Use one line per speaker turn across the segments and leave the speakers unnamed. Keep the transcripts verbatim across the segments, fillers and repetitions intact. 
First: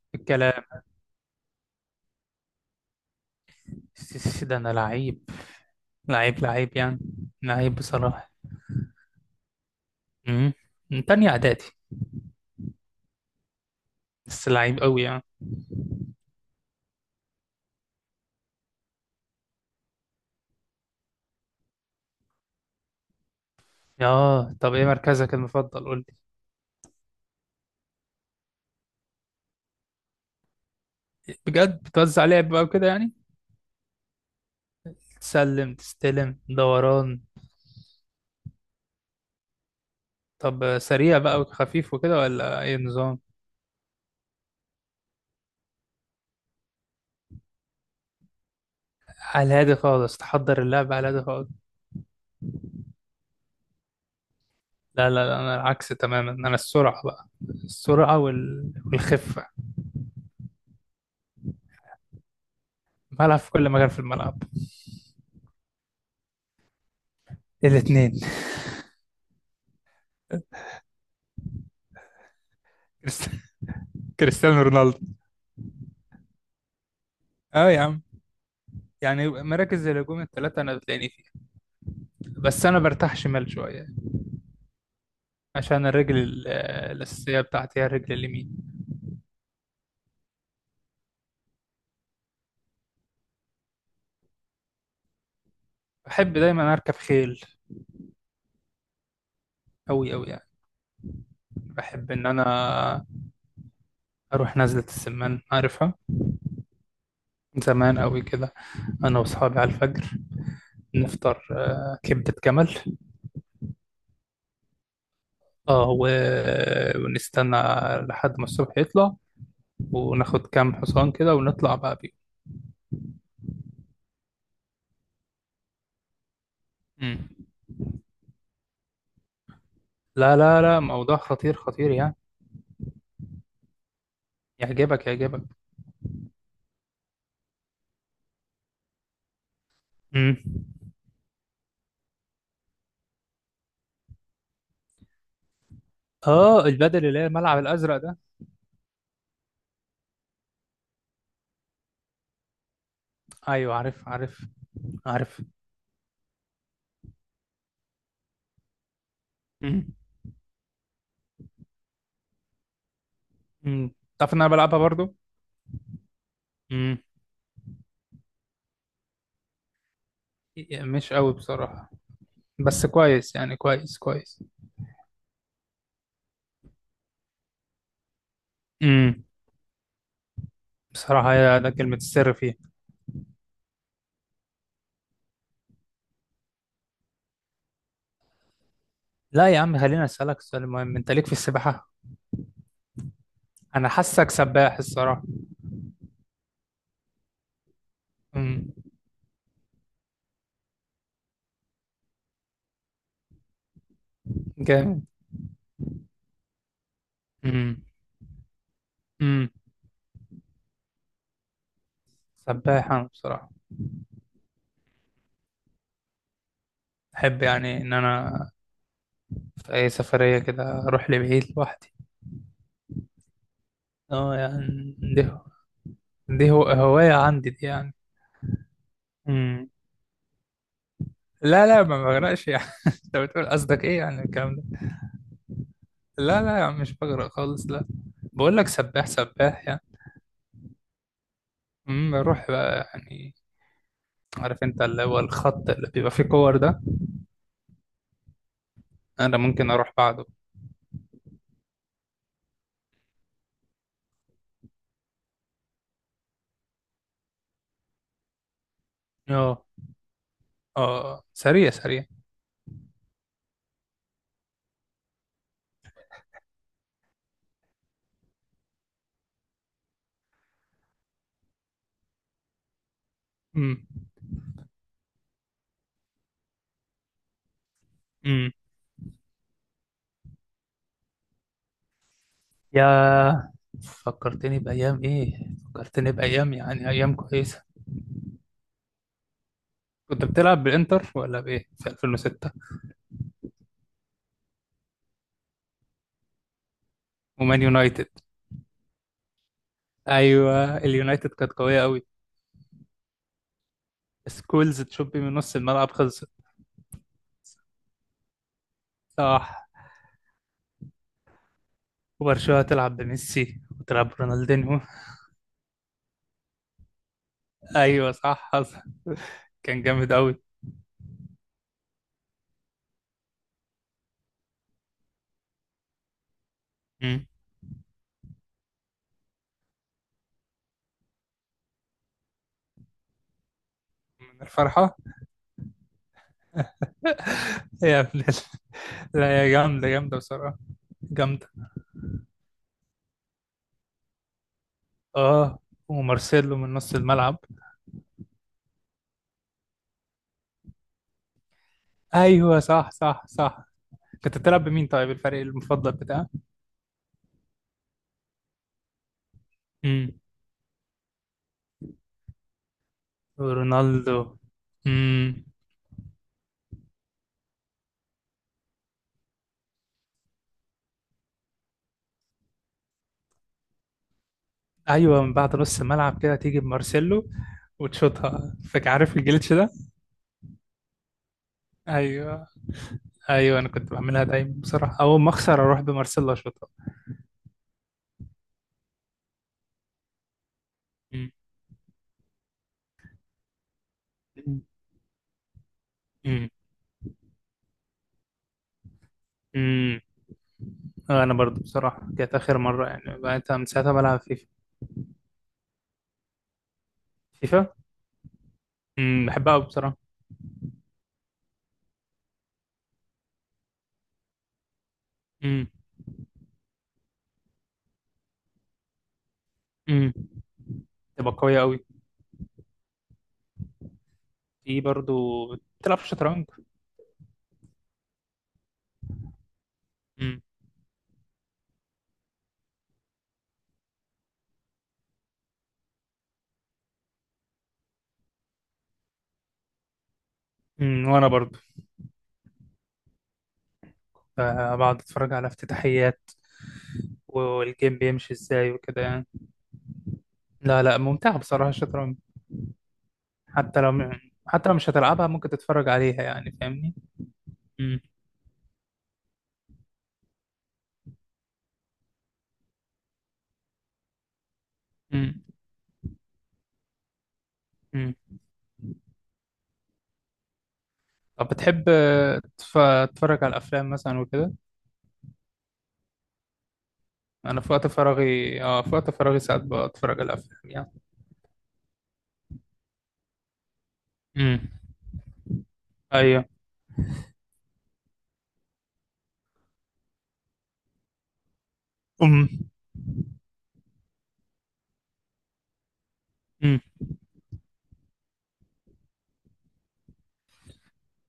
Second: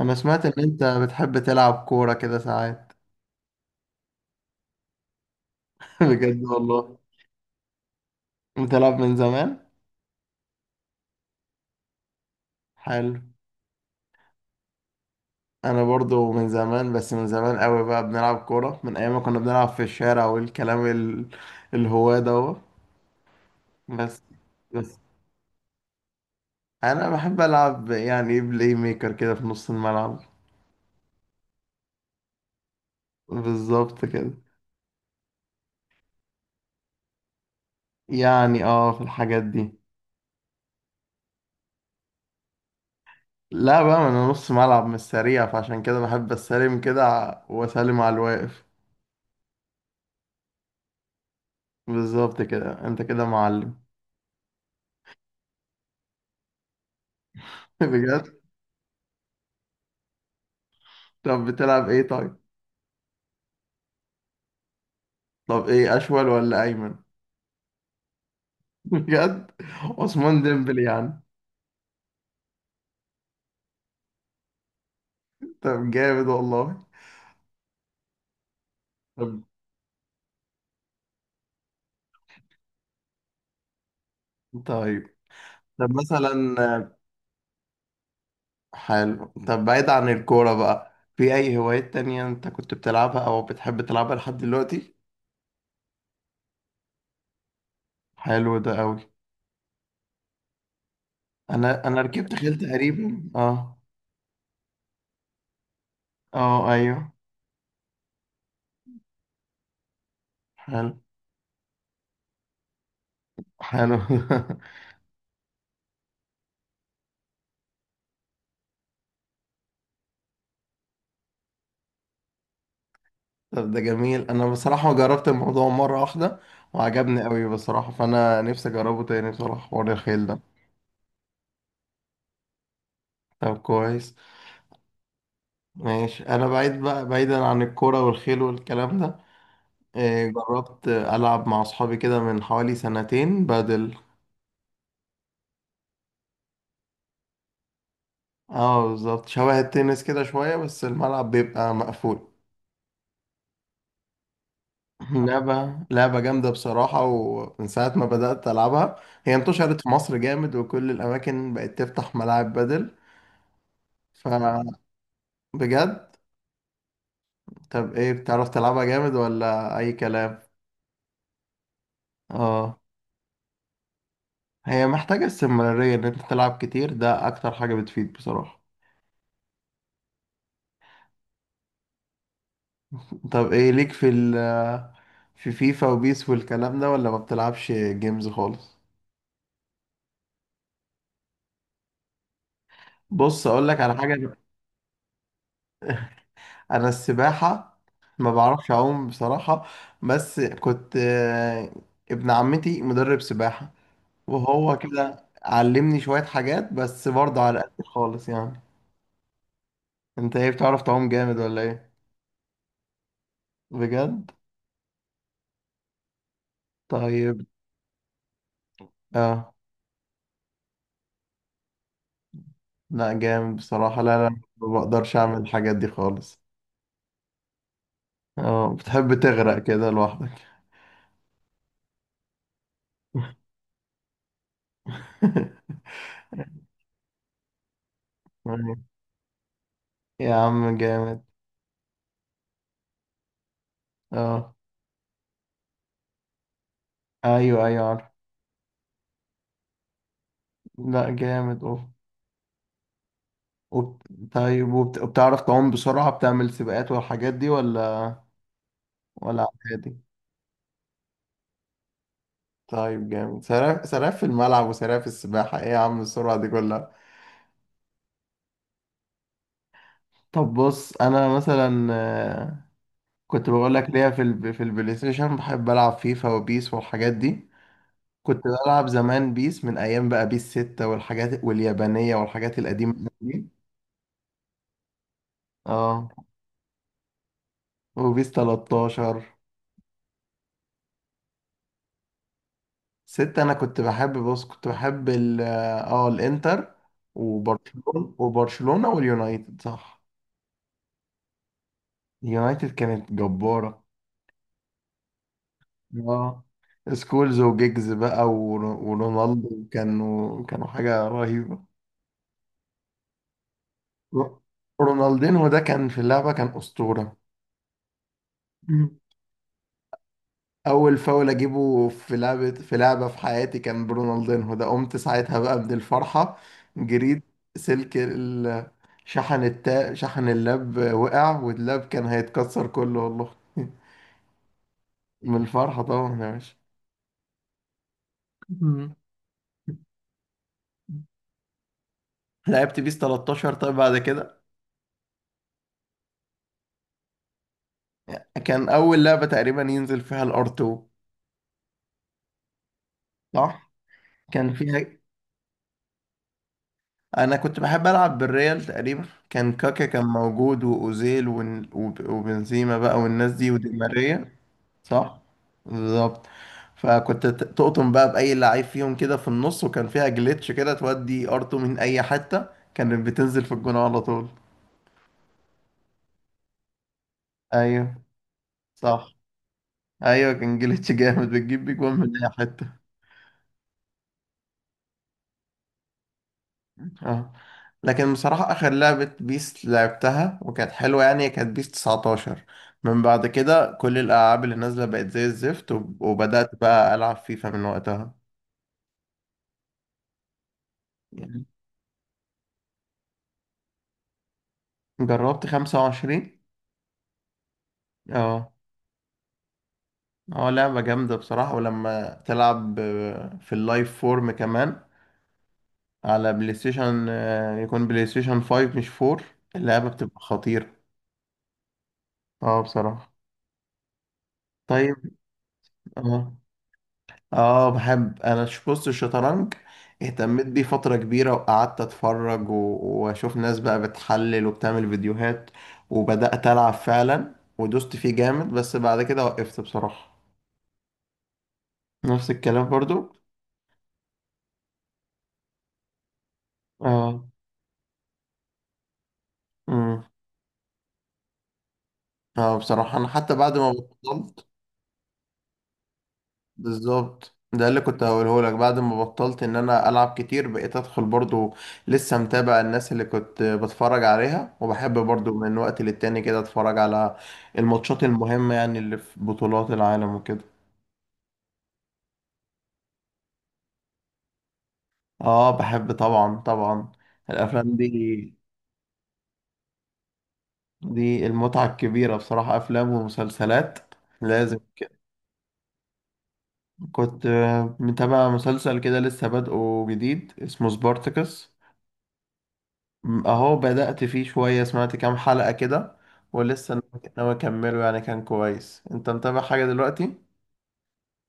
انا سمعت ان
الكلام.
انت بتحب تلعب كورة كده ساعات.
السيسي ده انا لعيب، لعيب
بجد
لعيب
والله.
يعني. لعيب بصراحة.
بتلعب من زمان؟
امم من تانية اعدادي.
حلو.
بس لعيب قوي يعني.
انا برضو من زمان، بس من زمان قوي بقى، بنلعب كورة من ايام ما كنا بنلعب في الشارع والكلام ال... الهواة ده. بس.
اه، طب ايه
بس
مركزك المفضل قول لي؟
انا بحب العب، يعني ايه، بلاي ميكر كده في نص الملعب.
بجد بتوزع لعب بقى وكده يعني؟
بالظبط كده.
تسلم، تستلم دوران.
يعني اه في الحاجات دي.
طب سريع بقى وخفيف وكده، ولا اي نظام؟
لا بقى، ما انا نص ملعب مش سريع، فعشان كده بحب استلم كده ع- واسلم على الواقف.
على الهادي خالص، تحضر اللعب على الهادي خالص.
بالظبط كده، انت كده معلم.
لا لا لا، انا العكس تماما، انا السرعة بقى. السرعة
بجد.
وال... والخفة.
طب بتلعب ايه طيب؟
بلعب في كل مكان في الملعب.
طب ايه، اشول ولا ايمن؟
الاتنين.
بجد. عثمان ديمبلي يعني.
كريست- كريستيانو رونالدو.
طب جامد والله.
اه يا عم. يعني
طب.
مراكز زي الهجوم الثلاثة أنا بتلاقيني فيها. بس أنا برتاح شمال شوية.
طيب.
عشان
طب
الرجل ال-
مثلا.
الأساسية بتاعتي هي الرجل اليمين.
حلو. طب بعيد عن الكورة بقى، في اي هوايات تانية انت كنت بتلعبها او بتحب تلعبها لحد دلوقتي؟
بحب دايما أركب خيل.
حلو ده قوي.
أوي أوي يعني.
انا انا
بحب إن
ركبت
أنا
خيل تقريبا. اه
أروح نزلة السمان، عارفها؟
اه، ايوه.
من زمان أوي كده. أنا وأصحابي على الفجر
حلو.
نفطر، آه، كبدة جمل.
حلو.
اه و- ونستنى لحد ما الصبح يطلع، وناخد كام حصان كده ونطلع بقى بيهم.
طب ده جميل، انا بصراحة جربت الموضوع مرة واحدة
مم.
وعجبني قوي بصراحة، فانا نفسي اجربه تاني بصراحة، حوار الخيل
لا
ده.
لا لا، موضوع خطير خطير يعني.
طب كويس.
يعجبك يعجبك.
ماشي، انا بعيد بقى، بعيدا عن الكوره والخيل والكلام ده. إيه،
مم.
جربت العب مع اصحابي كده من حوالي سنتين بدل.
اه، البدل اللي هي الملعب الازرق ده.
اه بالظبط، شبه التنس كده شويه، بس الملعب بيبقى مقفول.
ايوه، عارف عارف عارف.
لعبه لعبه جامده بصراحه، ومن ساعه ما بدات العبها. هي انتشرت في
امم
مصر جامد، وكل الاماكن بقت تفتح ملاعب بدل.
امم تعرف ان انا بلعبها برضو.
فبجد.
امم
طب ايه، بتعرف تلعبها جامد ولا اي كلام؟
مش قوي بصراحه.
اه.
بس كويس يعني، كويس كويس.
هي محتاجة استمرارية، ان انت تلعب كتير ده اكتر حاجة بتفيد بصراحة.
امم بصراحه هي ده كلمه السر فيها.
طب ايه ليك في ال آه، في فيفا وبيس والكلام ده، ولا ما بتلعبش جيمز خالص؟
لا يا عم، خليني اسالك سؤال مهم، انت ليك في السباحه؟
بص اقول لك
انا
على
حاسك
حاجة.
سباح الصراحه.
انا السباحة ما بعرفش
امم
اعوم بصراحة. بس كنت آه، ابن عمتي مدرب سباحة، وهو
جامد.
كده علمني شوية حاجات، بس برضه على
امم
قد خالص يعني.
امم
انت ايه، بتعرف تعوم جامد ولا ايه؟
سباح انا بصراحه.
بجد. طيب.
احب يعني ان انا
اه.
في اي سفريه كده اروح لبعيد لوحدي.
لا جامد بصراحة. لا، لا،
اه
ما
يعني،
بقدرش
دي
أعمل الحاجات دي خالص.
دي هو هوايه عندي دي يعني.
اه، بتحب تغرق
مم.
كده لوحدك؟
لا لا، ما بغرقش يعني. انت بتقول قصدك ايه يعني الكلام ده؟ لا لا يا عم، مش بغرق خالص لا. بقول لك
أيوة.
سباح سباح يعني.
يا عم جامد.
امم بروح بقى يعني.
اه.
عارف انت اللي هو الخط اللي بيبقى فيه كور ده؟
أيوه، أيوه، عارف.
انا ممكن اروح بعده.
لا جامد أوف. وبت... طيب، وبت... وبتعرف تعوم بسرعة، بتعمل سباقات والحاجات دي، ولا ولا
اه
عادي؟
اه، سريع سريع.
طيب جامد، سراف سراف في الملعب وسراف في السباحة، ايه يا عم السرعة دي كلها؟ طب بص، انا مثلا آه، كنت بقول
امم
لك ليا في ال... في البلاي ستيشن بحب العب فيفا وبيس والحاجات دي. كنت
امم
بلعب زمان بيس، من ايام بقى بيس ستة والحاجات واليابانية والحاجات القديمة دي.
يا، فكرتني بايام ايه.
اه.
فكرتني بايام، يعني ايام كويسه.
وبيس تلتاشر.
كنت بتلعب بالانتر ولا بايه في ألفين ستة؟
ستة، انا كنت بحب، بص، كنت بحب ال اه آه، الانتر
ومان يونايتد.
وبرشلونة، وبرشلونة واليونايتد، صح.
ايوه، اليونايتد كانت قويه قوي.
اليونايتد كانت جبارة.
سكولز تشوبي من نص الملعب خلصت.
اه، سكولز وجيجز بقى ور-
صح.
ورونالدو، كانوا كانوا حاجة رهيبة.
وبرشلونة تلعب بميسي وتلعب
رو-
برونالدينو.
رونالدينهو ده كان في اللعبة، كان أسطورة.
ايوه صح حصل. كان جامد قوي.
اول فاول اجيبه في لعبه في لعبه في حياتي كان برونالدينهو ده، قمت ساعتها بقى من الفرحه، جريت.
مم.
سلك ال- شحن التا شحن اللاب وقع، واللاب كان هيتكسر كله والله.
من الفرحة.
من الفرحه طبعا يا باشا.
يا ابن ال-.
مم.
لا يا، جامدة جامدة بصراحة. جامدة.
لعبت بيس تلتاشر، طيب. بعد كده
اه، ومارسيلو من نص الملعب.
كان اول لعبه تقريبا ينزل فيها الار اتنين،
ايوه صح صح صح.
صح.
كنت
كان
بتلعب بمين
فيها،
طيب، الفريق المفضل بتاعك؟
انا كنت بحب العب بالريال تقريبا، كان كاكا كان
مم.
موجود، واوزيل ون- وب- وبنزيما بقى والناس دي ودي
رونالدو.
ماريا. صح،
امم
بالظبط. فكنت ت- تقطم بقى بأي لعيب فيهم كده في النص. وكان فيها جليتش كده، تودي ار تو من أي حتة كانت بتنزل في الجون على طول.
ايوه، من بعد نص الملعب كده تيجي بمارسيلو
أيوه،
وتشوطها، فاكر،
صح.
عارف الجليتش ده؟
أيوه، كان جليتش جامد، بتجيب بيه جون من أي
ايوه
حتة.
ايوه، انا كنت بعملها دايما بصراحه، اول ما اخسر اروح بمارسيلا اشوطها.
اه. لكن بصراحة، آخر لعبة بيس لعبتها وكانت حلوة يعني
مم.
كانت بيس تسعة عشر. من بعد كده كل الألعاب اللي
مم.
نازلة بقت زي الزفت، وب-
مم.
وبدأت بقى ألعب فيفا من وقتها.
مم. انا
يعني
برضو بصراحه كانت اخر مره، يعني بقيت من ساعتها بلعب فيفا.
جربت خمسة وعشرين.
فيفا.
اه.
مم. بحبها قوي بصراحه.
اه، لعبة جامدة بصراحة، ولما تلعب آه، في اللايف فورم كمان،
مم.
على بلاي ستيشن آه، يكون بلاي ستيشن فايف مش فور، اللعبة
مم.
بتبقى خطيرة.
تبقى قويه قوي.
اه بصراحة.
في
طيب.
برضو، بتلعب
اه.
شطرنج؟
اه بحب. انا ش- بص، الشطرنج
مم.
اهتميت بيه فترة كبيرة، وقعدت اتفرج و- واشوف ناس بقى بتحلل وبتعمل فيديوهات، وبدأت العب فعلا ودوست فيه جامد، بس بعد كده وقفت بصراحة.
مم. وانا برضو
نفس الكلام برضو.
ب- بقعد اتفرج على افتتاحيات
اه.
والجيم بيمشي ازاي وكده يعني.
امم.
لا لا، ممتعه بصراحه الشطرنج.
اه بصراحة، انا حتى بعد ما
حتى لو
بطلت.
حتى لو مش هتلعبها ممكن تتفرج عليها يعني، فاهمني؟
بالظبط، ده اللي
مم.
كنت هقوله لك، بعد ما بطلت ان انا العب كتير بقيت ادخل برضو، لسه متابع الناس اللي كنت بتفرج عليها، وبحب برضو من وقت للتاني كده اتفرج على الماتشات
مم.
المهمة، يعني اللي في بطولات العالم وكده.
طب بتحب آه، تف- تتفرج على الافلام مثلا وكده.
اه بحب طبعا، طبعا.
انا في
الافلام
وقت
دي،
فراغي اه في وقت فراغي ساعات بتفرج على الافلام يعني.
دي المتعة الكبيرة بصراحة، افلام ومسلسلات لازم
امم
كده.
ايوه.
كنت آه، متابع مسلسل كده لسه بادئه جديد، اسمه سبارتكس.
امم
م- اهو بدأت فيه شوية، سمعت كام حلقة كده، ولسه
امم
ناوي ناوي اكمله يعني. كان كويس. انت متابع حاجة دلوقتي؟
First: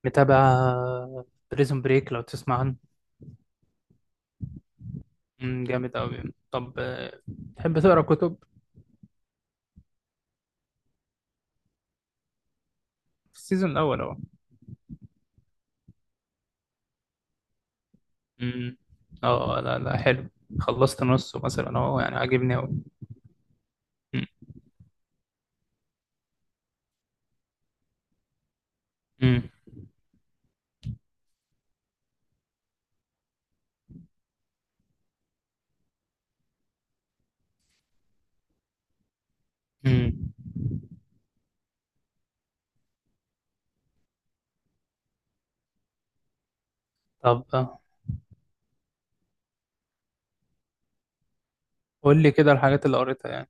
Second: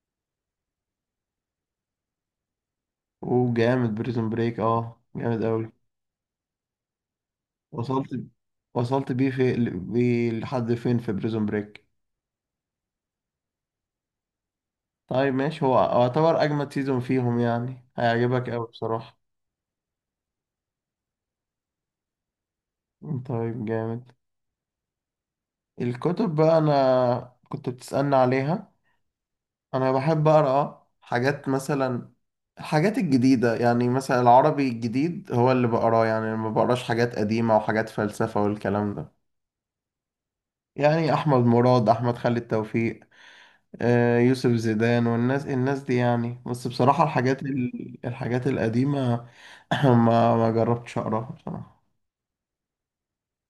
متابع بريزون بريك، لو تسمع عنه.
وجامد بريزون بريك، اه جامد
امم
قوي.
جامد قوي. طب آه، تحب تقرا
وصلت.
كتب؟
وصلت بيه في بيه لحد فين في بريزون بريك؟
في السيزون الاول اهو.
طيب ماشي، هو يعتبر اجمد سيزون فيهم يعني، هيعجبك قوي
امم
بصراحة.
اه، لا لا، حلو. خلصت نصه مثلا اهو، يعني عاجبني قوي.
طيب جامد.
امم
الكتب بقى، انا كنت بتسألني عليها.
امم
انا بحب اقرا حاجات، مثلا الحاجات الجديده يعني، مثلا العربي الجديد هو اللي بقراه يعني. أنا ما بقراش حاجات قديمه وحاجات فلسفه والكلام ده.
امم
يعني احمد مراد، احمد خالد توفيق، آه، يوسف زيدان والناس، الناس دي يعني. بس بصراحه الحاجات
طب آه،
ال- الحاجات القديمه، ما ما جربتش اقراها بصراحه.
قول لي كده الحاجات اللي قريتها يعني.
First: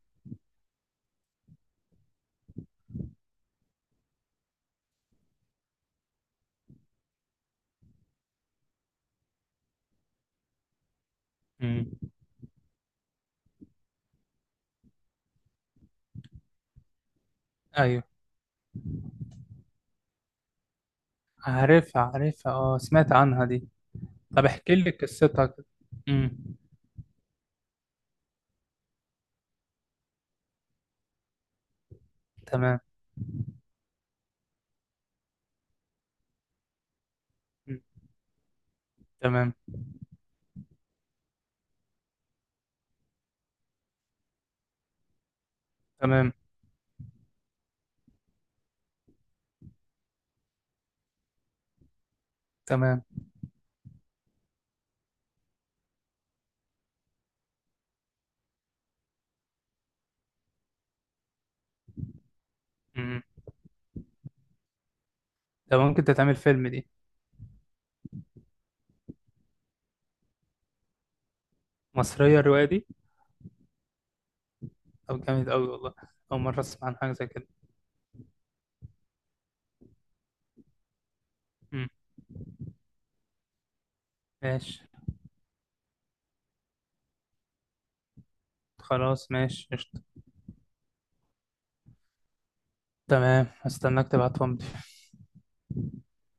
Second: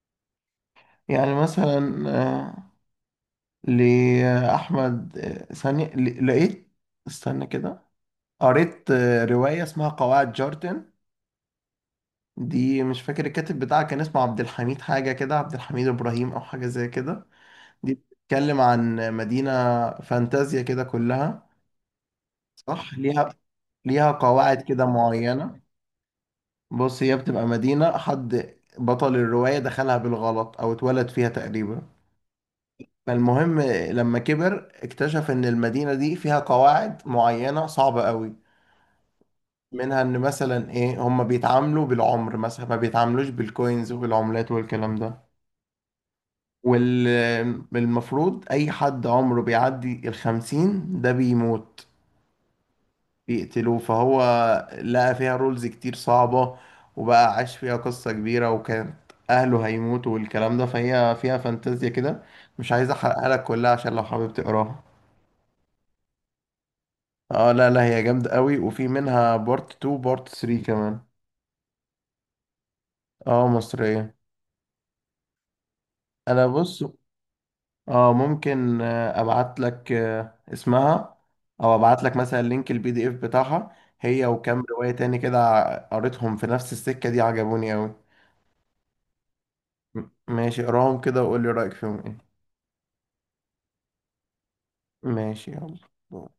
يعني مثلا آه، لاحمد، آه، ثانيه، ل- لقيت، استنى كده. قريت آه، روايه اسمها قواعد جارتن،
امم
دي مش فاكر الكاتب بتاعها، كان اسمه عبد الحميد حاجة كده، عبد الحميد إبراهيم أو حاجة زي كده. دي
ايوه،
بتتكلم عن مدينة فانتازيا كده كلها.
عارفها عارفها، اه
صح.
سمعت
ليها،
عنها دي.
ليها
طب
قواعد
احكي
كده
لي قصتها
معينة.
كده. امم
بص، هي بتبقى مدينة حد بطل الرواية دخلها بالغلط أو اتولد فيها تقريبا.
تمام.
فالمهم، لما كبر اكتشف إن المدينة دي فيها قواعد معينة
مم.
صعبة قوي،
تمام
منها إن مثلا إيه، هما بيتعاملوا بالعمر مثلا، ما بيتعاملوش بالكوينز وبالعملات والكلام ده.
تمام
والمفروض أي حد عمره بيعدي الخمسين ده بيموت،
تمام.
بيقتلوه. فهو لقى فيها رولز كتير صعبة، وبقى عاش فيها قصة كبيرة، وكانت أهله هيموتوا والكلام ده، فهي فيها فانتازيا كده. مش عايز
امم
أحرقها لك كلها عشان لو حابب تقراها.
ده ممكن تتعمل فيلم دي.
اه، لا لا، هي جامدة قوي، وفي منها بارت تو بارت تلاتة كمان.
مصرية الرواية دي؟
اه، مصرية.
طب جامد قوي والله. أول
انا
مرة
بص،
أسمع عن حاجة زي كده.
اه ممكن آه، ابعت لك آه، اسمها، او
امم
ابعت لك مثلا لينك البي دي اف بتاعها هي، وكام
ماشي،
رواية تاني كده ع- قريتهم في نفس السكة دي، عجبوني اوي.
خلاص ماشي
م-
قشطة.
ماشي، اقراهم كده وقول لي رأيك فيهم ايه.
تمام، هستناك تبعتهم لي.
ماشي يلا.